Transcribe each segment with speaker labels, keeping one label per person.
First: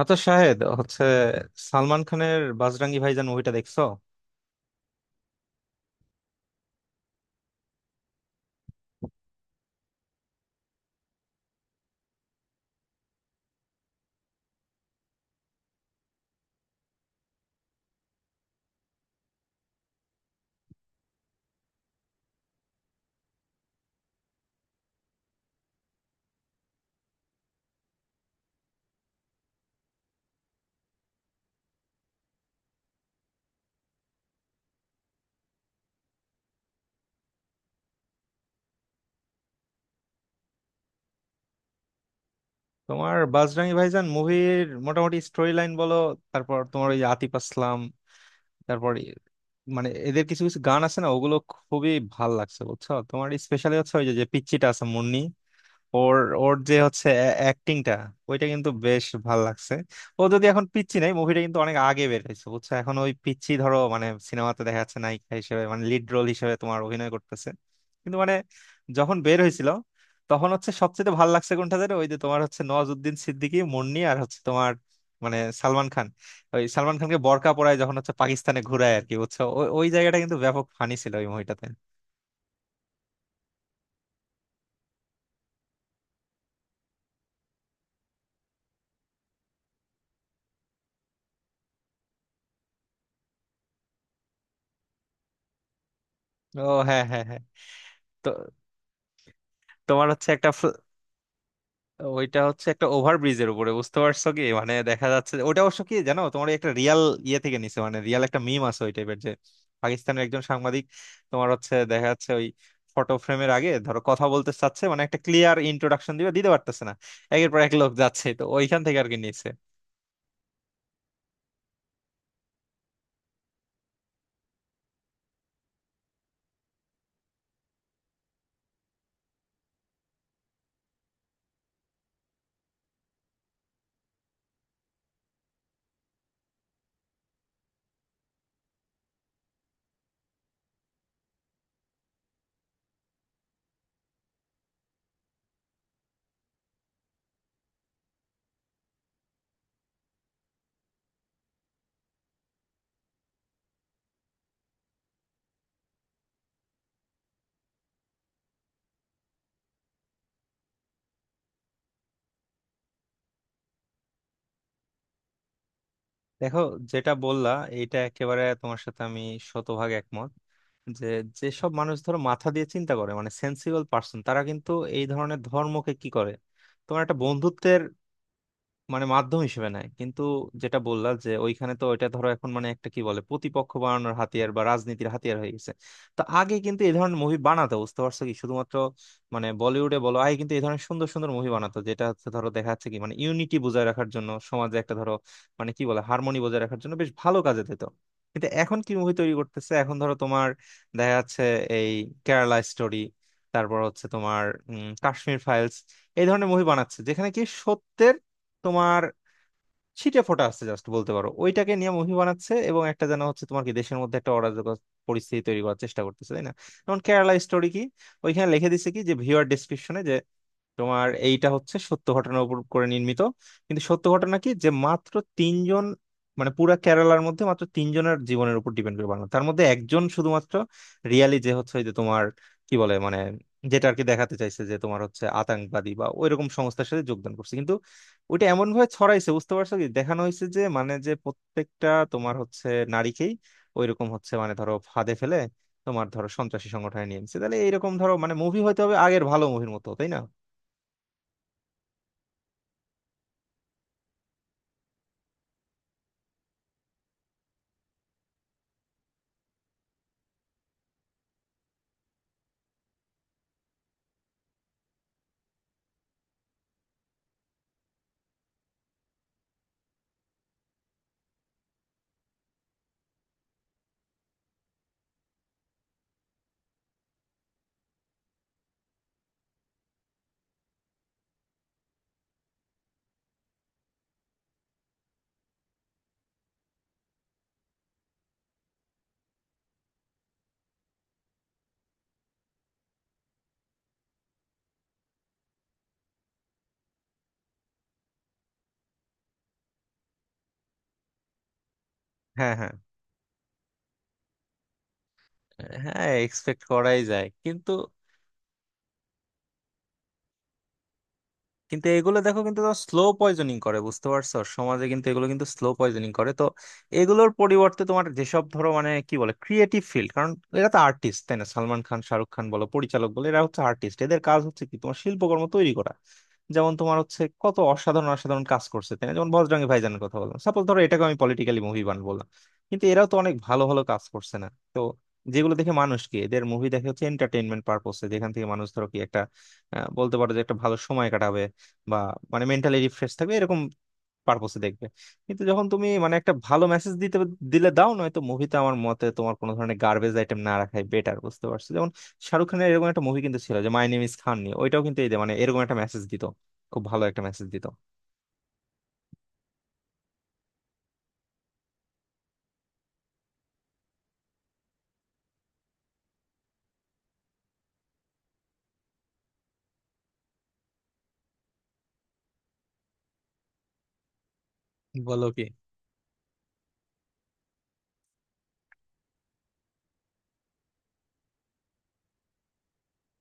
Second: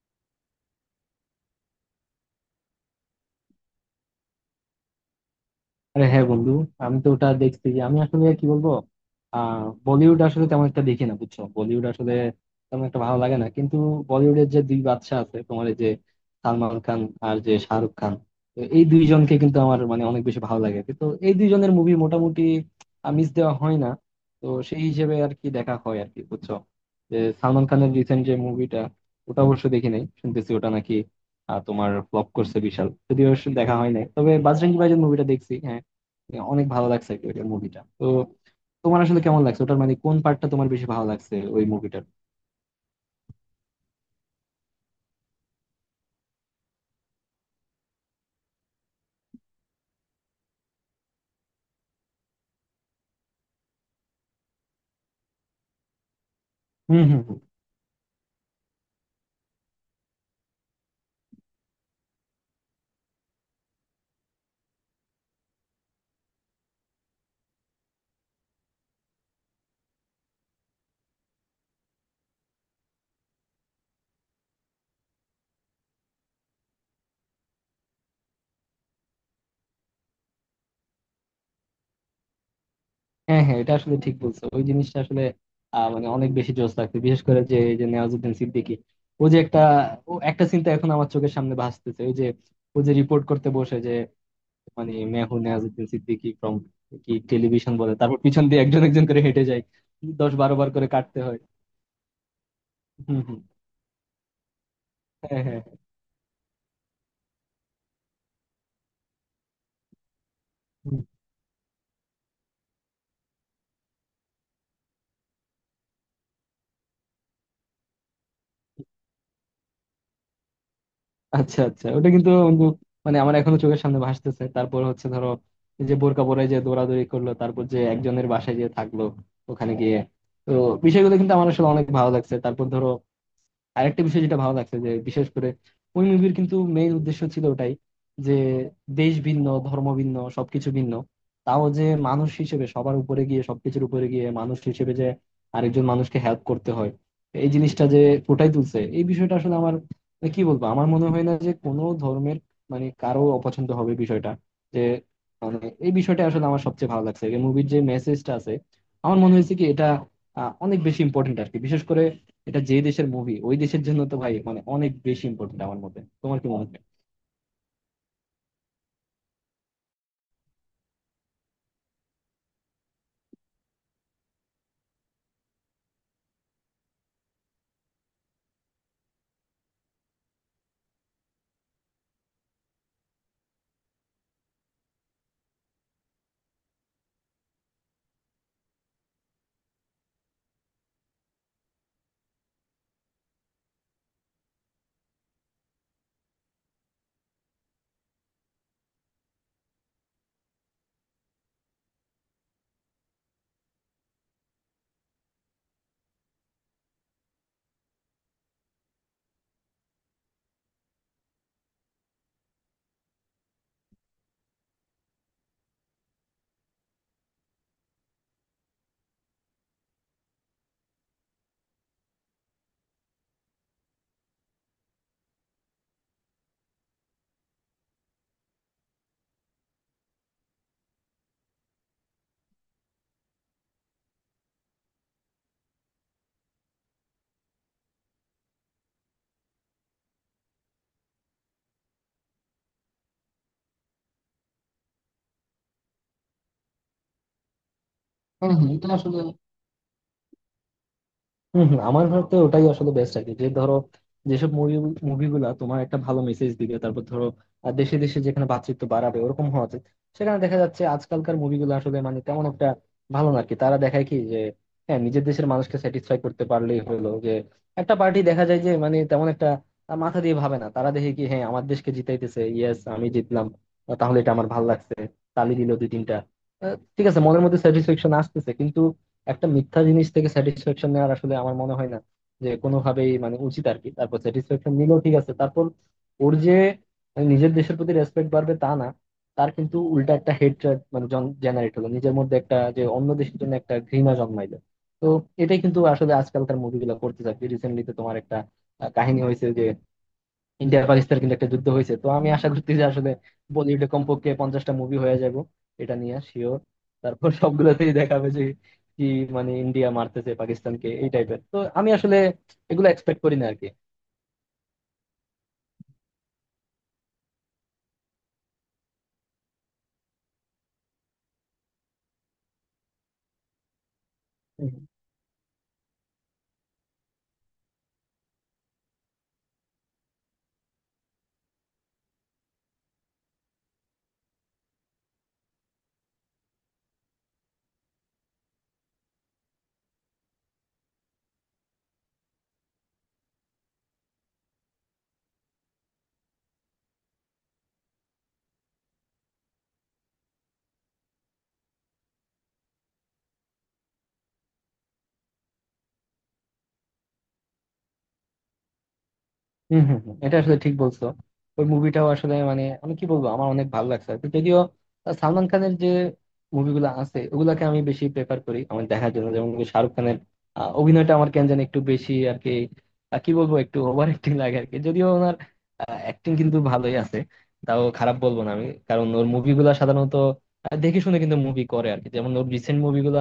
Speaker 1: আচ্ছা, শাহেদ হচ্ছে সালমান খানের বাজরাঙ্গি ভাইজান মুভিটা দেখছো?
Speaker 2: আরে হ্যাঁ বন্ধু, আমি তো ওটা দেখছি। আমি আসলে কি বলবো, বলিউড আসলে তেমন একটা দেখি না, বুঝছো? বলিউড আসলে তেমন একটা ভালো লাগে না, কিন্তু বলিউডের যে দুই বাদশা আছে তোমার, এই যে সালমান খান আর যে শাহরুখ খান, তো এই দুইজনকে কিন্তু আমার মানে অনেক বেশি ভালো লাগে। তো এই দুইজনের মুভি মোটামুটি মিস দেওয়া হয় না। তো সেই হিসেবে আর কি দেখা হয় আর কি, বুঝছো? যে সালমান খানের রিসেন্ট যে মুভিটা, ওটা অবশ্য দেখি নাই। শুনতেছি ওটা নাকি তোমার ফ্লপ করছে বিশাল। যদিও সে দেখা হয় নাই, তবে বাজরঙ্গি ভাইজান মুভিটা দেখছি, হ্যাঁ। Yeah, অনেক ভালো লাগছে মুভিটা। তো তোমার আসলে কেমন লাগছে ওটার, মানে কোন পার্টটা তোমার বেশি ভালো লাগছে ওই মুভিটার?
Speaker 1: তোমার বাজরাঙ্গি ভাইজান মুভির মোটামুটি স্টোরি লাইন বলো। তারপর তোমার ওই যে আতিফ আসলাম, তারপর মানে এদের কিছু কিছু গান আছে না, ওগুলো খুবই ভাল লাগছে বুঝছো। তোমার স্পেশালি হচ্ছে ওই যে যে পিচ্চিটা আছে, মুন্নি, ওর ওর যে
Speaker 2: হুম
Speaker 1: হচ্ছে
Speaker 2: হুম হুম।
Speaker 1: অ্যাক্টিংটা, ওইটা কিন্তু বেশ ভাল লাগছে। ও যদি এখন পিচ্চি নাই, মুভিটা কিন্তু অনেক আগে বের হয়েছে বুঝছো, এখন ওই পিচ্চি ধরো মানে সিনেমাতে দেখা যাচ্ছে নায়িকা হিসেবে, মানে লিড রোল হিসেবে তোমার অভিনয় করতেছে। কিন্তু মানে যখন বের হয়েছিল তখন হচ্ছে সবচেয়ে ভাল লাগছে কোনটা জানো? ওই যে তোমার হচ্ছে নওয়াজুদ্দিন সিদ্দিকী, মুন্নি, আর হচ্ছে তোমার মানে সালমান খান। ওই সালমান খানকে বরকা পরায় যখন, হচ্ছে পাকিস্তানে ঘুরায় আর কি বুঝছো, ওই ওই জায়গাটা কিন্তু ব্যাপক ফানি ছিল ওই মুভিটাতে।
Speaker 2: হ্যাঁ হ্যাঁ, এটা আসলে ঠিক বলছো। ওই জিনিসটা আসলে মানে অনেক বেশি জোস লাগছে। বিশেষ করে যে এই যে নেওয়াজুদ্দিন সিদ্দিকী, ও যে একটা ও একটা চিন্তা এখন আমার চোখের সামনে ভাসতেছে, ওই যে ও যে রিপোর্ট করতে বসে, যে মানে মেহু নেওয়াজুদ্দিন সিদ্দিকী ফ্রম
Speaker 1: ও হ্যাঁ,
Speaker 2: কি
Speaker 1: হ্যাঁ, হ্যাঁ।
Speaker 2: টেলিভিশন বলে, তারপর
Speaker 1: তো
Speaker 2: পিছন দিয়ে একজন একজন করে হেঁটে যায়,
Speaker 1: তোমার হচ্ছে
Speaker 2: দশ
Speaker 1: একটা,
Speaker 2: বারো বার করে কাটতে হয়।
Speaker 1: ওইটা হচ্ছে একটা
Speaker 2: হুম হুম।
Speaker 1: ওভারব্রিজের উপরে বুঝতে পারছো কি, মানে দেখা যাচ্ছে
Speaker 2: হ্যাঁ
Speaker 1: ওইটা
Speaker 2: হ্যাঁ।
Speaker 1: অবশ্য কি জানো, তোমার ওই একটা রিয়াল ইয়ে থেকে নিছে, মানে রিয়াল একটা মিম আছে ওই টাইপের। যে পাকিস্তানের একজন সাংবাদিক, তোমার হচ্ছে দেখা যাচ্ছে ওই ফটো ফ্রেমের আগে ধরো কথা বলতে চাচ্ছে, মানে একটা ক্লিয়ার ইন্ট্রোডাকশন দিবে, দিতে পারতেছে না, একের পর এক লোক যাচ্ছে, তো ওইখান থেকে আর কি নিছে।
Speaker 2: আচ্ছা আচ্ছা, ওটা কিন্তু বন্ধু, মানে আমার এখনো চোখের সামনে ভাসতেছে। তারপর হচ্ছে ধরো এই যে বোরকা পরে যে দৌড়াদৌড়ি করলো, তারপর যে একজনের বাসায় যে থাকলো ওখানে গিয়ে, তো বিষয়গুলো কিন্তু আমার আসলে অনেক ভালো লাগছে। তারপর ধরো আরেকটা বিষয় যেটা ভালো লাগছে, যে বিশেষ করে ওই মুভির কিন্তু মেইন উদ্দেশ্য ছিল ওটাই, যে দেশ ভিন্ন, ধর্ম ভিন্ন, সবকিছু ভিন্ন, তাও যে মানুষ হিসেবে সবার উপরে গিয়ে, সবকিছুর উপরে গিয়ে মানুষ হিসেবে যে আরেকজন মানুষকে হেল্প করতে হয়, এই জিনিসটা যে ফুটাই তুলছে, এই বিষয়টা আসলে আমার, মানে কি বলবো, আমার মনে হয় না যে কোনো ধর্মের মানে কারো অপছন্দ হবে বিষয়টা, যে মানে এই বিষয়টা আসলে আমার সবচেয়ে ভালো লাগছে, মুভির যে মেসেজটা আছে। আমার মনে হয়েছে কি, এটা অনেক বেশি ইম্পর্টেন্ট আর কি। বিশেষ করে এটা যে দেশের মুভি, ওই দেশের জন্য তো ভাই মানে অনেক বেশি ইম্পর্টেন্ট আমার মতে। তোমার কি
Speaker 1: দেখো,
Speaker 2: মনে হয়?
Speaker 1: যেটা বললা, এটা একেবারে তোমার সাথে আমি শতভাগ একমত। যে যেসব মানুষ ধরো মাথা দিয়ে চিন্তা করে, মানে সেন্সিবল পার্সন, তারা কিন্তু এই ধরনের ধর্মকে কি করে তোমার একটা বন্ধুত্বের মানে মাধ্যম হিসেবে নেয়। কিন্তু যেটা বললা যে ওইখানে তো, এটা ধরো এখন মানে একটা কি বলে প্রতিপক্ষ বানানোর হাতিয়ার বা রাজনীতির হাতিয়ার হয়ে গেছে। তো আগে কিন্তু এই ধরনের মুভি বানাতো বুঝতে পারছো কি, শুধুমাত্র মানে বলিউডে বলো, আগে কিন্তু এই ধরনের সুন্দর সুন্দর মুভি বানাতো, যেটা হচ্ছে ধরো দেখা যাচ্ছে কি, মানে ইউনিটি বজায় রাখার জন্য সমাজে একটা ধরো মানে কি বলে হারমোনি বজায় রাখার জন্য বেশ ভালো কাজে দিত। কিন্তু এখন কি মুভি তৈরি করতেছে, এখন ধরো তোমার দেখা যাচ্ছে এই কেরালা স্টোরি, তারপর হচ্ছে তোমার কাশ্মীর ফাইলস। এই ধরনের মুভি বানাচ্ছে যেখানে কি সত্যের তোমার ছিটে ফোটা আছে, জাস্ট বলতে পারো ওইটাকে নিয়ে মুভি বানাচ্ছে, এবং একটা যেন হচ্ছে তোমার কি দেশের মধ্যে একটা অরাজকতা পরিস্থিতি তৈরি করার চেষ্টা করতেছে, তাই না? যেমন কেরালা স্টোরি কি ওইখানে লিখে দিছে কি যে ভিউয়ার ডিসক্রিপশনে যে তোমার এইটা হচ্ছে সত্য ঘটনার উপর করে নির্মিত। কিন্তু সত্য ঘটনা কি, যে মাত্র তিনজন, মানে পুরা কেরালার মধ্যে মাত্র তিনজনের জীবনের উপর ডিপেন্ড করে বানানো, তার মধ্যে একজন শুধুমাত্র রিয়ালি যে হচ্ছে ওই যে তোমার কি বলে মানে যেটা আর কি দেখাতে চাইছে, যে তোমার হচ্ছে আতঙ্কবাদী বা ওইরকম সংস্থার সাথে যোগদান করছে। কিন্তু ওইটা এমন ভাবে ছড়াইছে বুঝতে পারছো কি, দেখানো হয়েছে যে মানে যে প্রত্যেকটা তোমার হচ্ছে নারীকেই ওইরকম হচ্ছে, মানে ধরো ফাঁদে ফেলে তোমার ধরো সন্ত্রাসী সংগঠনে নিয়ে নিচ্ছে। তাহলে এইরকম ধরো মানে
Speaker 2: হ্যাঁ
Speaker 1: মুভি
Speaker 2: হ্যাঁ,
Speaker 1: হয়তো
Speaker 2: এটা
Speaker 1: হবে
Speaker 2: আসলে
Speaker 1: আগের ভালো মুভির মতো, তাই না?
Speaker 2: হম হম, আমার মতে ওটাই আসলে বেস্ট আর কি। যে ধরো যেসব মুভি, তোমার একটা ভালো মেসেজ দিবে। তারপর ধরো দেশে দেশে যেখানে ভ্রাতৃত্ব বাড়াবে, ওরকম হওয়া উচিত। সেখানে দেখা যাচ্ছে আজকালকার মুভিগুলো আসলে মানে তেমন একটা ভালো না আর কি। তারা দেখায় কি যে হ্যাঁ, নিজের দেশের মানুষকে স্যাটিসফাই করতে পারলেই হলো। যে একটা পার্টি দেখা যায় যে মানে তেমন একটা মাথা দিয়ে ভাবে না, তারা দেখে কি হ্যাঁ আমার দেশকে জিতাইতেছে, ইয়েস আমি জিতলাম। তাহলে এটা আমার ভালো লাগছে, তালি দিল 2-3টা। ঠিক আছে, মনের মধ্যে স্যাটিসফ্যাকশন আসতেছে, কিন্তু একটা মিথ্যা জিনিস থেকে স্যাটিসফ্যাকশন নেওয়ার আসলে আমার মনে হয় না যে কোনোভাবেই মানে উচিত আর কি। তারপর স্যাটিসফ্যাকশন নিলেও ঠিক আছে, তারপর ওর যে নিজের দেশের প্রতি রেসপেক্ট বাড়বে তা না, তার কিন্তু উল্টা একটা হেট মানে জেনারেট হলো নিজের মধ্যে, একটা যে অন্য দেশের জন্য একটা ঘৃণা জন্মাইলো। তো এটাই কিন্তু আসলে আজকালকার মুভিগুলো করতে চাচ্ছে। রিসেন্টলি তো তোমার একটা কাহিনী হয়েছে যে ইন্ডিয়া আর পাকিস্তান কিন্তু একটা যুদ্ধ হয়েছে। তো আমি আশা
Speaker 1: হ্যাঁ,
Speaker 2: করছি
Speaker 1: হ্যাঁ,
Speaker 2: যে আসলে বলিউডে কমপক্ষে 50টা মুভি হয়ে যাব, এটা
Speaker 1: হ্যাঁ,
Speaker 2: নিয়ে শিওর।
Speaker 1: এক্সপেক্ট করাই যায়।
Speaker 2: তারপর
Speaker 1: কিন্তু
Speaker 2: সবগুলোতেই দেখাবে যে কি মানে ইন্ডিয়া মারতেছে পাকিস্তানকে, এই টাইপের। তো
Speaker 1: কিন্তু
Speaker 2: আমি আসলে
Speaker 1: এগুলো দেখো কিন্তু
Speaker 2: এগুলো
Speaker 1: স্লো
Speaker 2: এক্সপেক্ট করি না
Speaker 1: পয়জনিং
Speaker 2: আরকি।
Speaker 1: করে বুঝতে পারছো, সমাজে কিন্তু এগুলো কিন্তু স্লো পয়জনিং করে। তো এগুলোর পরিবর্তে তোমার যেসব ধরো মানে কি বলে ক্রিয়েটিভ ফিল্ড, কারণ এরা তো আর্টিস্ট, তাই না? সালমান খান, শাহরুখ খান বলো, পরিচালক বলো, এরা হচ্ছে আর্টিস্ট, এদের কাজ হচ্ছে কি তোমার শিল্পকর্ম তৈরি করা। যেমন তোমার হচ্ছে কত অসাধারণ অসাধারণ কাজ করছে, তাই না? যেমন বজরঙ্গী ভাইজানের কথা বললাম, সাপোজ ধরো এটাকে আমি পলিটিক্যালি মুভি বান বললাম, কিন্তু এরাও তো অনেক ভালো ভালো কাজ করছে না। তো যেগুলো দেখে মানুষ কি এদের মুভি দেখে হচ্ছে এন্টারটেইনমেন্ট পারপোসে, যেখান থেকে মানুষ ধরো কি একটা বলতে পারো যে একটা ভালো সময় কাটাবে, বা মানে মেন্টালি রিফ্রেশ থাকবে এরকম পারপোসে দেখবে। কিন্তু যখন তুমি মানে একটা ভালো মেসেজ দিতে দিলে দাও, নয়তো মুভিতে আমার মতে তোমার কোনো ধরনের গার্বেজ আইটেম না রাখাই বেটার বুঝতে পারছো। যেমন শাহরুখ খানের এরকম একটা মুভি কিন্তু ছিল যে মাই নেম ইজ খান নিয়ে, ওইটাও কিন্তু এই যে মানে এরকম একটা মেসেজ দিত, খুব ভালো একটা মেসেজ দিত।
Speaker 2: হম হম হম, এটা আসলে ঠিক বলছো। ওই মুভিটাও আসলে মানে আমি কি বলবো, আমার অনেক ভালো লাগছে আর কি। যদিও সালমান খানের যে মুভিগুলো আছে ওগুলাকে আমি বেশি প্রেফার করি আমার দেখার জন্য। যেমন কি শাহরুখ খানের অভিনয়টা আমার কেন জানি একটু বেশি আর কি, কি বলবো, একটু ওভার অ্যাক্টিং লাগে আর কি। যদিও
Speaker 1: বলো
Speaker 2: ওনার
Speaker 1: কি!
Speaker 2: অ্যাক্টিং কিন্তু ভালোই আছে, তাও খারাপ বলবো না আমি। কারণ ওর মুভিগুলা সাধারণত দেখে শুনে কিন্তু মুভি করে আর কি। যেমন ওর রিসেন্ট মুভিগুলা,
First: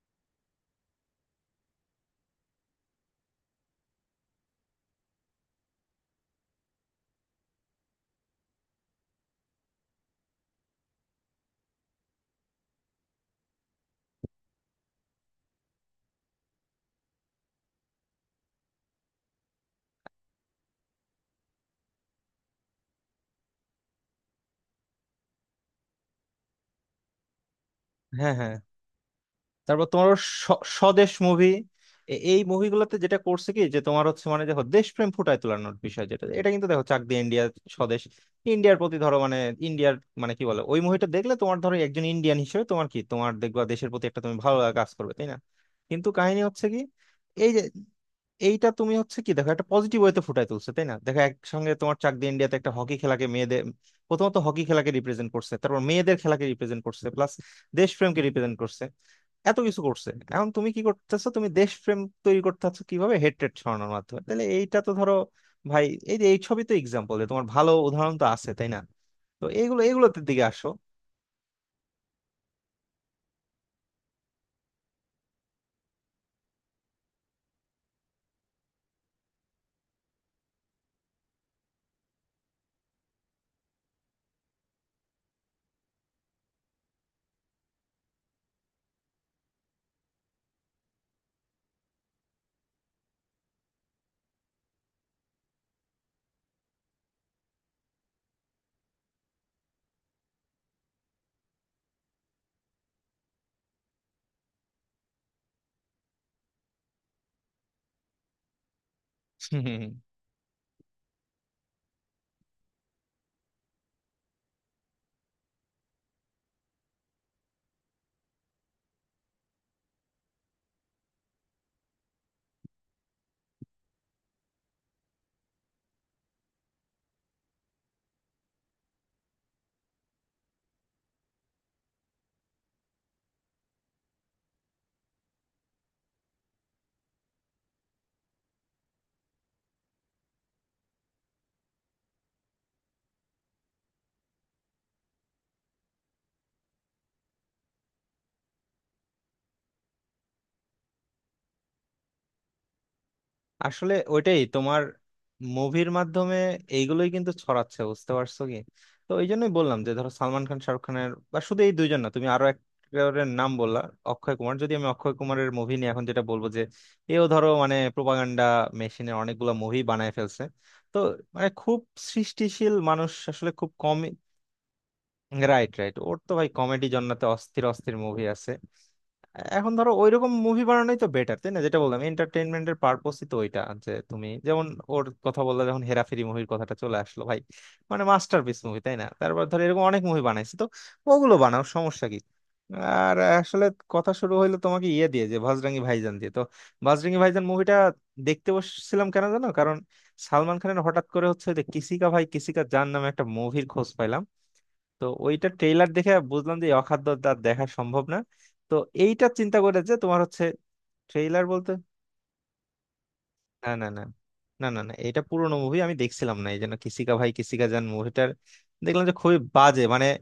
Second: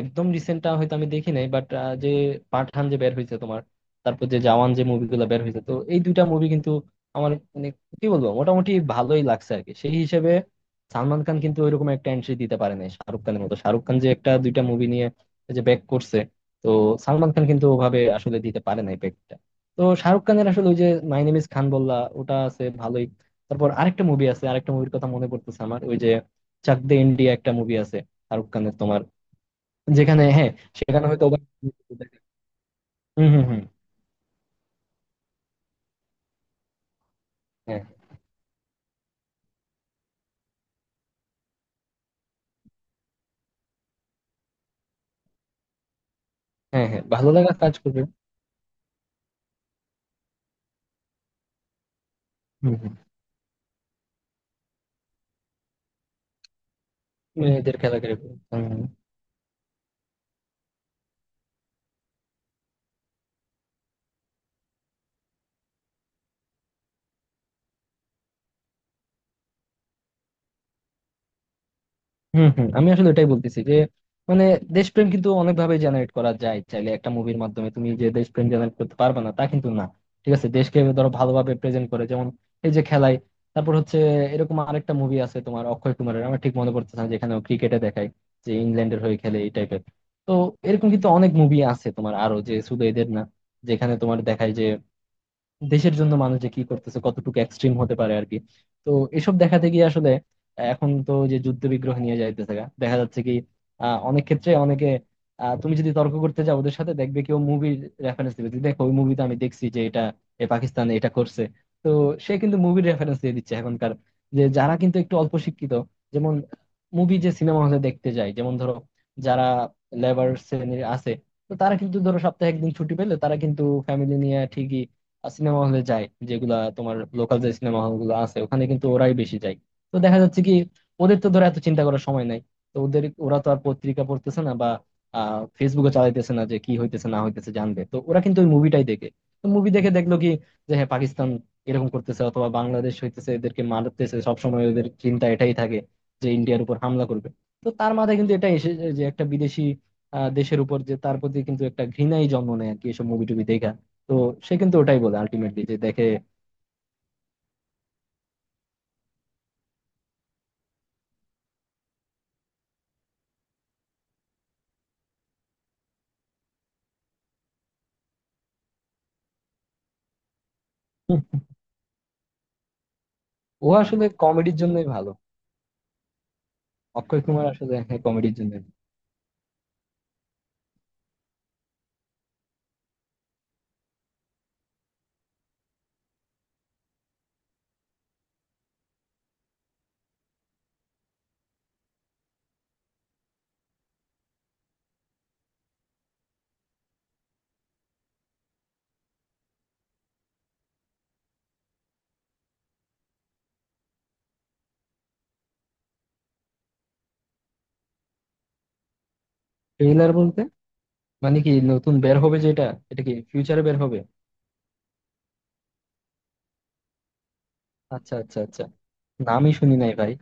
Speaker 2: একদম রিসেন্টটা হয়তো আমি দেখি নাই, বাট যে পাঠান যে বের হয়েছে তোমার, তারপর যে জওয়ান যে মুভিগুলো বের হয়েছে, তো এই দুইটা মুভি কিন্তু আমার মানে কি বলবো মোটামুটি ভালোই লাগছে আর কি। সেই হিসেবে সালমান খান কিন্তু ওইরকম একটা এন্ট্রি দিতে পারে না শাহরুখ খানের মতো। শাহরুখ খান যে একটা দুইটা মুভি নিয়ে এই যে ব্যাক করছে, তো সালমান খান কিন্তু ওভাবে আসলে দিতে পারে নাই ব্যাকটা। তো শাহরুখ খানের আসলে ওই যে মাই নেম ইজ খান বললা, ওটা আছে ভালোই। তারপর আরেকটা মুভি আছে, আরেকটা মুভির কথা মনে পড়তেছে আমার, ওই যে চাক দে ইন্ডিয়া একটা মুভি আছে
Speaker 1: হ্যাঁ,
Speaker 2: শাহরুখ
Speaker 1: হ্যাঁ।
Speaker 2: খানের তোমার,
Speaker 1: তারপর তোমার ওর
Speaker 2: যেখানে হ্যাঁ, সেখানে
Speaker 1: স্বদেশ
Speaker 2: হয়তো
Speaker 1: মুভি,
Speaker 2: ওভাবে-
Speaker 1: এই মুভিগুলোতে যেটা
Speaker 2: হম হম
Speaker 1: করছে কি
Speaker 2: হম।
Speaker 1: যে তোমার হচ্ছে মানে দেখো দেশপ্রেম ফুটায় তোলানোর বিষয় যেটা, এটা কিন্তু দেখো চাক দে ইন্ডিয়া, স্বদেশ, ইন্ডিয়ার প্রতি ধরো মানে ইন্ডিয়ার মানে কি বলে ওই মুভিটা দেখলে তোমার ধরো একজন ইন্ডিয়ান হিসেবে তোমার কি তোমার দেখবা দেশের প্রতি একটা তুমি ভালো লাগা কাজ করবে, তাই না? কিন্তু কাহিনী হচ্ছে কি,
Speaker 2: হ্যাঁ, হ্যাঁ, ভালো
Speaker 1: এই
Speaker 2: লাগা
Speaker 1: যে
Speaker 2: কাজ করবে।
Speaker 1: এইটা তুমি হচ্ছে কি দেখো একটা পজিটিভ ওয়েতে ফুটায় তুলছে, তাই না? দেখো একসঙ্গে তোমার চাক দিয়ে ইন্ডিয়াতে একটা
Speaker 2: হুম, হুম।
Speaker 1: হকি খেলাকে, মেয়েদের প্রথমত হকি খেলাকে রিপ্রেজেন্ট করছে, তারপর মেয়েদের খেলাকে রিপ্রেজেন্ট করছে, প্লাস
Speaker 2: মেয়েদের খেলাকে
Speaker 1: দেশপ্রেমকে
Speaker 2: represent-
Speaker 1: রিপ্রেজেন্ট
Speaker 2: হুম,
Speaker 1: করছে, এত কিছু করছে। এখন তুমি কি করতেছো, তুমি দেশপ্রেম তৈরি করতে চাচ্ছ কিভাবে, হেট্রেট ছড়ানোর মাধ্যমে? তাহলে এইটা তো ধরো ভাই, এই যে এই ছবি তো এক্সাম্পল, তোমার ভালো উদাহরণ তো আছে, তাই না? তো এইগুলো এগুলোতে দিকে আসো।
Speaker 2: হুম, হুম। আমি আসলে এটাই বলতেছি যে মানে দেশপ্রেম কিন্তু অনেকভাবে জেনারেট করা যায়। চাইলে একটা মুভির মাধ্যমে তুমি যে দেশপ্রেম জেনারেট করতে পারবে না তা কিন্তু না। ঠিক আছে, দেশকে ধরো ভালোভাবে প্রেজেন্ট করে, যেমন এই যে খেলায়। তারপর হচ্ছে এরকম আরেকটা মুভি আছে তোমার অক্ষয় কুমারের, আমার ঠিক মনে পড়তেছে না, যেখানে ক্রিকেটে দেখায় যে ইংল্যান্ডের হয়ে খেলে, এই টাইপের। তো এরকম কিন্তু অনেক মুভি আছে তোমার আরো, যে শুধু এদের না, যেখানে তোমার দেখায় যে দেশের জন্য মানুষ যে কি করতেছে, কতটুকু এক্সট্রিম হতে পারে আর কি। তো এসব দেখাতে গিয়ে আসলে এখন তো যে যুদ্ধ বিগ্রহ নিয়ে যাইতেছে গা, দেখা যাচ্ছে কি অনেক ক্ষেত্রে অনেকে তুমি যদি তর্ক করতে যাও ওদের সাথে, দেখবে কেউ মুভির রেফারেন্স দিবে যে, দেখো ওই মুভিতে আমি দেখছি যে এটা এ পাকিস্তান এটা করছে। তো সে কিন্তু মুভির রেফারেন্স দিয়ে দিচ্ছে এখনকার, যে যারা কিন্তু একটু অল্প শিক্ষিত, যেমন মুভি যে সিনেমা হলে দেখতে যায়, যেমন ধরো যারা লেবার শ্রেণীর আছে, তো তারা কিন্তু ধরো সপ্তাহে একদিন ছুটি পেলে তারা কিন্তু ফ্যামিলি নিয়ে ঠিকই সিনেমা হলে যায়। যেগুলা তোমার লোকাল যে সিনেমা হল গুলো আছে, ওখানে কিন্তু ওরাই বেশি যায়। তো দেখা যাচ্ছে কি ওদের তো ধরো এত চিন্তা করার সময় নাই। তো ওদের ওরা তো আর পত্রিকা পড়তেছে না, বা আহ ফেসবুকে চালাইতেছে না যে কি হইতেছে না হইতেছে জানবে। তো ওরা কিন্তু ওই মুভিটাই দেখে। তো মুভি দেখে দেখলো কি যে হ্যাঁ, পাকিস্তান এরকম করতেছে, অথবা বাংলাদেশ হইতেছে এদেরকে মারতেছে, সবসময় ওদের চিন্তা এটাই থাকে যে ইন্ডিয়ার উপর হামলা করবে। তো তার মাথায় কিন্তু এটা এসে যায় যে একটা বিদেশি দেশের উপর যে তার প্রতি কিন্তু একটা ঘৃণাই জন্ম নেয় আর কি, এসব মুভি টুভি।
Speaker 1: আসলে
Speaker 2: তো
Speaker 1: ওইটাই
Speaker 2: সে কিন্তু
Speaker 1: তোমার
Speaker 2: ওটাই বলে আলটিমেটলি যে
Speaker 1: মুভির
Speaker 2: দেখে।
Speaker 1: মাধ্যমে এইগুলোই কিন্তু ছড়াচ্ছে বুঝতে পারছো কি। তো এই জন্যই বললাম যে ধরো সালমান খান, শাহরুখ খানের বা শুধু এই দুইজন না, তুমি আরো একজনের নাম বললা, অক্ষয় কুমার। যদি আমি অক্ষয় কুমারের মুভি নিয়ে এখন যেটা বলবো, যে এও ধরো মানে প্রোপাগান্ডা মেশিনে অনেকগুলো মুভি বানায় ফেলছে। তো
Speaker 2: হুম,
Speaker 1: মানে খুব সৃষ্টিশীল মানুষ আসলে
Speaker 2: ও
Speaker 1: খুব কম।
Speaker 2: আসলে কমেডির জন্যই ভালো।
Speaker 1: রাইট, রাইট, ওর তো ভাই কমেডি
Speaker 2: অক্ষয়
Speaker 1: জন্নাতে
Speaker 2: কুমার
Speaker 1: অস্থির
Speaker 2: আসলে
Speaker 1: অস্থির
Speaker 2: হ্যাঁ
Speaker 1: মুভি
Speaker 2: কমেডির
Speaker 1: আছে।
Speaker 2: জন্য।
Speaker 1: এখন ধরো ওইরকম মুভি বানানোই তো বেটার, তাই না? যেটা বললাম এন্টারটেইনমেন্টের পারপোসই তো ওইটা। যে তুমি যেমন ওর কথা বললে যখন, হেরাফেরি মুভির কথাটা চলে আসলো ভাই, মানে মাস্টারপিস মুভি, তাই না? তারপর ধরো এরকম অনেক মুভি বানাইছে, তো ওগুলো বানাও, সমস্যা কি? আর আসলে কথা শুরু হইলো তোমাকে ইয়ে দিয়ে, যে ভাজরাঙ্গি ভাইজান দিয়ে। তো ভাজরাঙ্গি ভাইজান মুভিটা দেখতে বসছিলাম কেন জানো? কারণ সালমান খানের হঠাৎ করে হচ্ছে যে কিসিকা ভাই কিসিকা জান নামে একটা মুভির খোঁজ পাইলাম। তো ওইটা ট্রেইলার দেখে বুঝলাম যে এই অখাদ্য আর দেখা সম্ভব না। তো এইটা চিন্তা করে যে
Speaker 2: ট্রেইলার
Speaker 1: তোমার
Speaker 2: বলতে
Speaker 1: হচ্ছে,
Speaker 2: মানে
Speaker 1: ট্রেইলার
Speaker 2: কি
Speaker 1: বলতে,
Speaker 2: নতুন বের হবে যেটা, এটা কি ফিউচারে
Speaker 1: না
Speaker 2: বের
Speaker 1: না
Speaker 2: হবে?
Speaker 1: না না, না, না, এটা পুরোনো মুভি আমি দেখছিলাম না, এই জন্য কিসিকা ভাই কিসিকা জান
Speaker 2: আচ্ছা
Speaker 1: মুভিটার
Speaker 2: আচ্ছা আচ্ছা।
Speaker 1: দেখলাম যে খুবই
Speaker 2: নামই শুনি
Speaker 1: বাজে
Speaker 2: নাই
Speaker 1: মানে।
Speaker 2: ভাই।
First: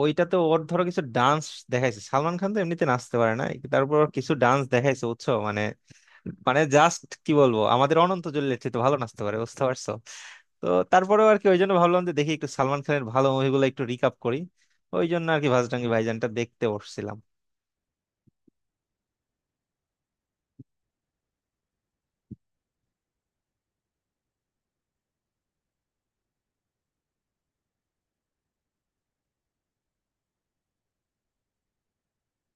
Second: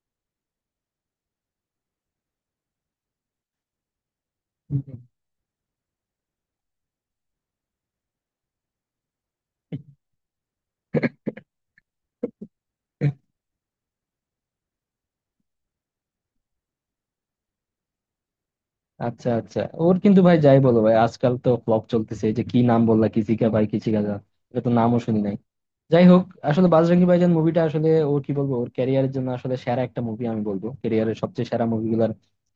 Speaker 1: ওইটাতে ওর ধরো কিছু ডান্স দেখাইছে, সালমান খান তো এমনিতে নাচতে পারে না, তারপর কিছু ডান্স
Speaker 2: হুম।
Speaker 1: দেখাইছে বুঝছো, মানে মানে জাস্ট কি বলবো, আমাদের অনন্ত জলিলের চেয়ে তো ভালো নাচতে পারে বুঝতে পারছো। তো তারপরেও আর কি, ওই জন্য ভাবলাম যে দেখি একটু সালমান খানের ভালো মুভিগুলো একটু রিকাপ করি, ওই জন্য আর কি ভাজরাঙ্গি ভাইজানটা দেখতে বসছিলাম।
Speaker 2: আচ্ছা আচ্ছা। ওর কিন্তু ভাই যাই বলো ভাই, আজকাল তো ফ্লপ চলতেছে। এই যে কি নাম বললা, কিসিকা ভাই কিসিকা যা, এটা তো নামও শুনি নাই। যাই হোক, আসলে বাজরঙ্গি ভাইজান মুভিটা আসলে ও, কি বলবো, ওর ক্যারিয়ারের জন্য আসলে সেরা একটা মুভি আমি বলবো, ক্যারিয়ারের সবচেয়ে সেরা মুভিগুলোর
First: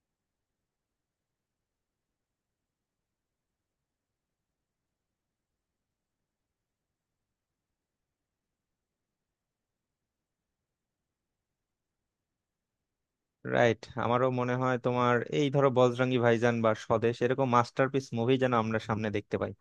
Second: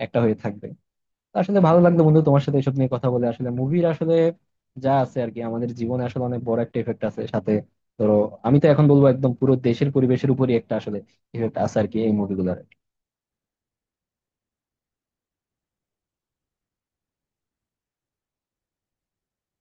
Speaker 2: একটা হয়ে থাকবে। তো আসলে ভালো লাগলো বন্ধু তোমার সাথে এসব নিয়ে কথা বলে। আসলে মুভির আসলে যা আছে আর কি, আমাদের জীবনে আসলে অনেক বড় একটা এফেক্ট আছে। সাথে ধরো আমি তো এখন বলবো একদম পুরো দেশের পরিবেশের উপরই একটা আসলে ইফেক্ট আছে আর কি এই মুভিগুলোর।
Speaker 1: রাইট, আমারও মনে হয় তোমার এই ধরো বজরঙ্গি ভাইজান বা স্বদেশ এরকম মাস্টারপিস মুভি যেন আমরা সামনে দেখতে পাই।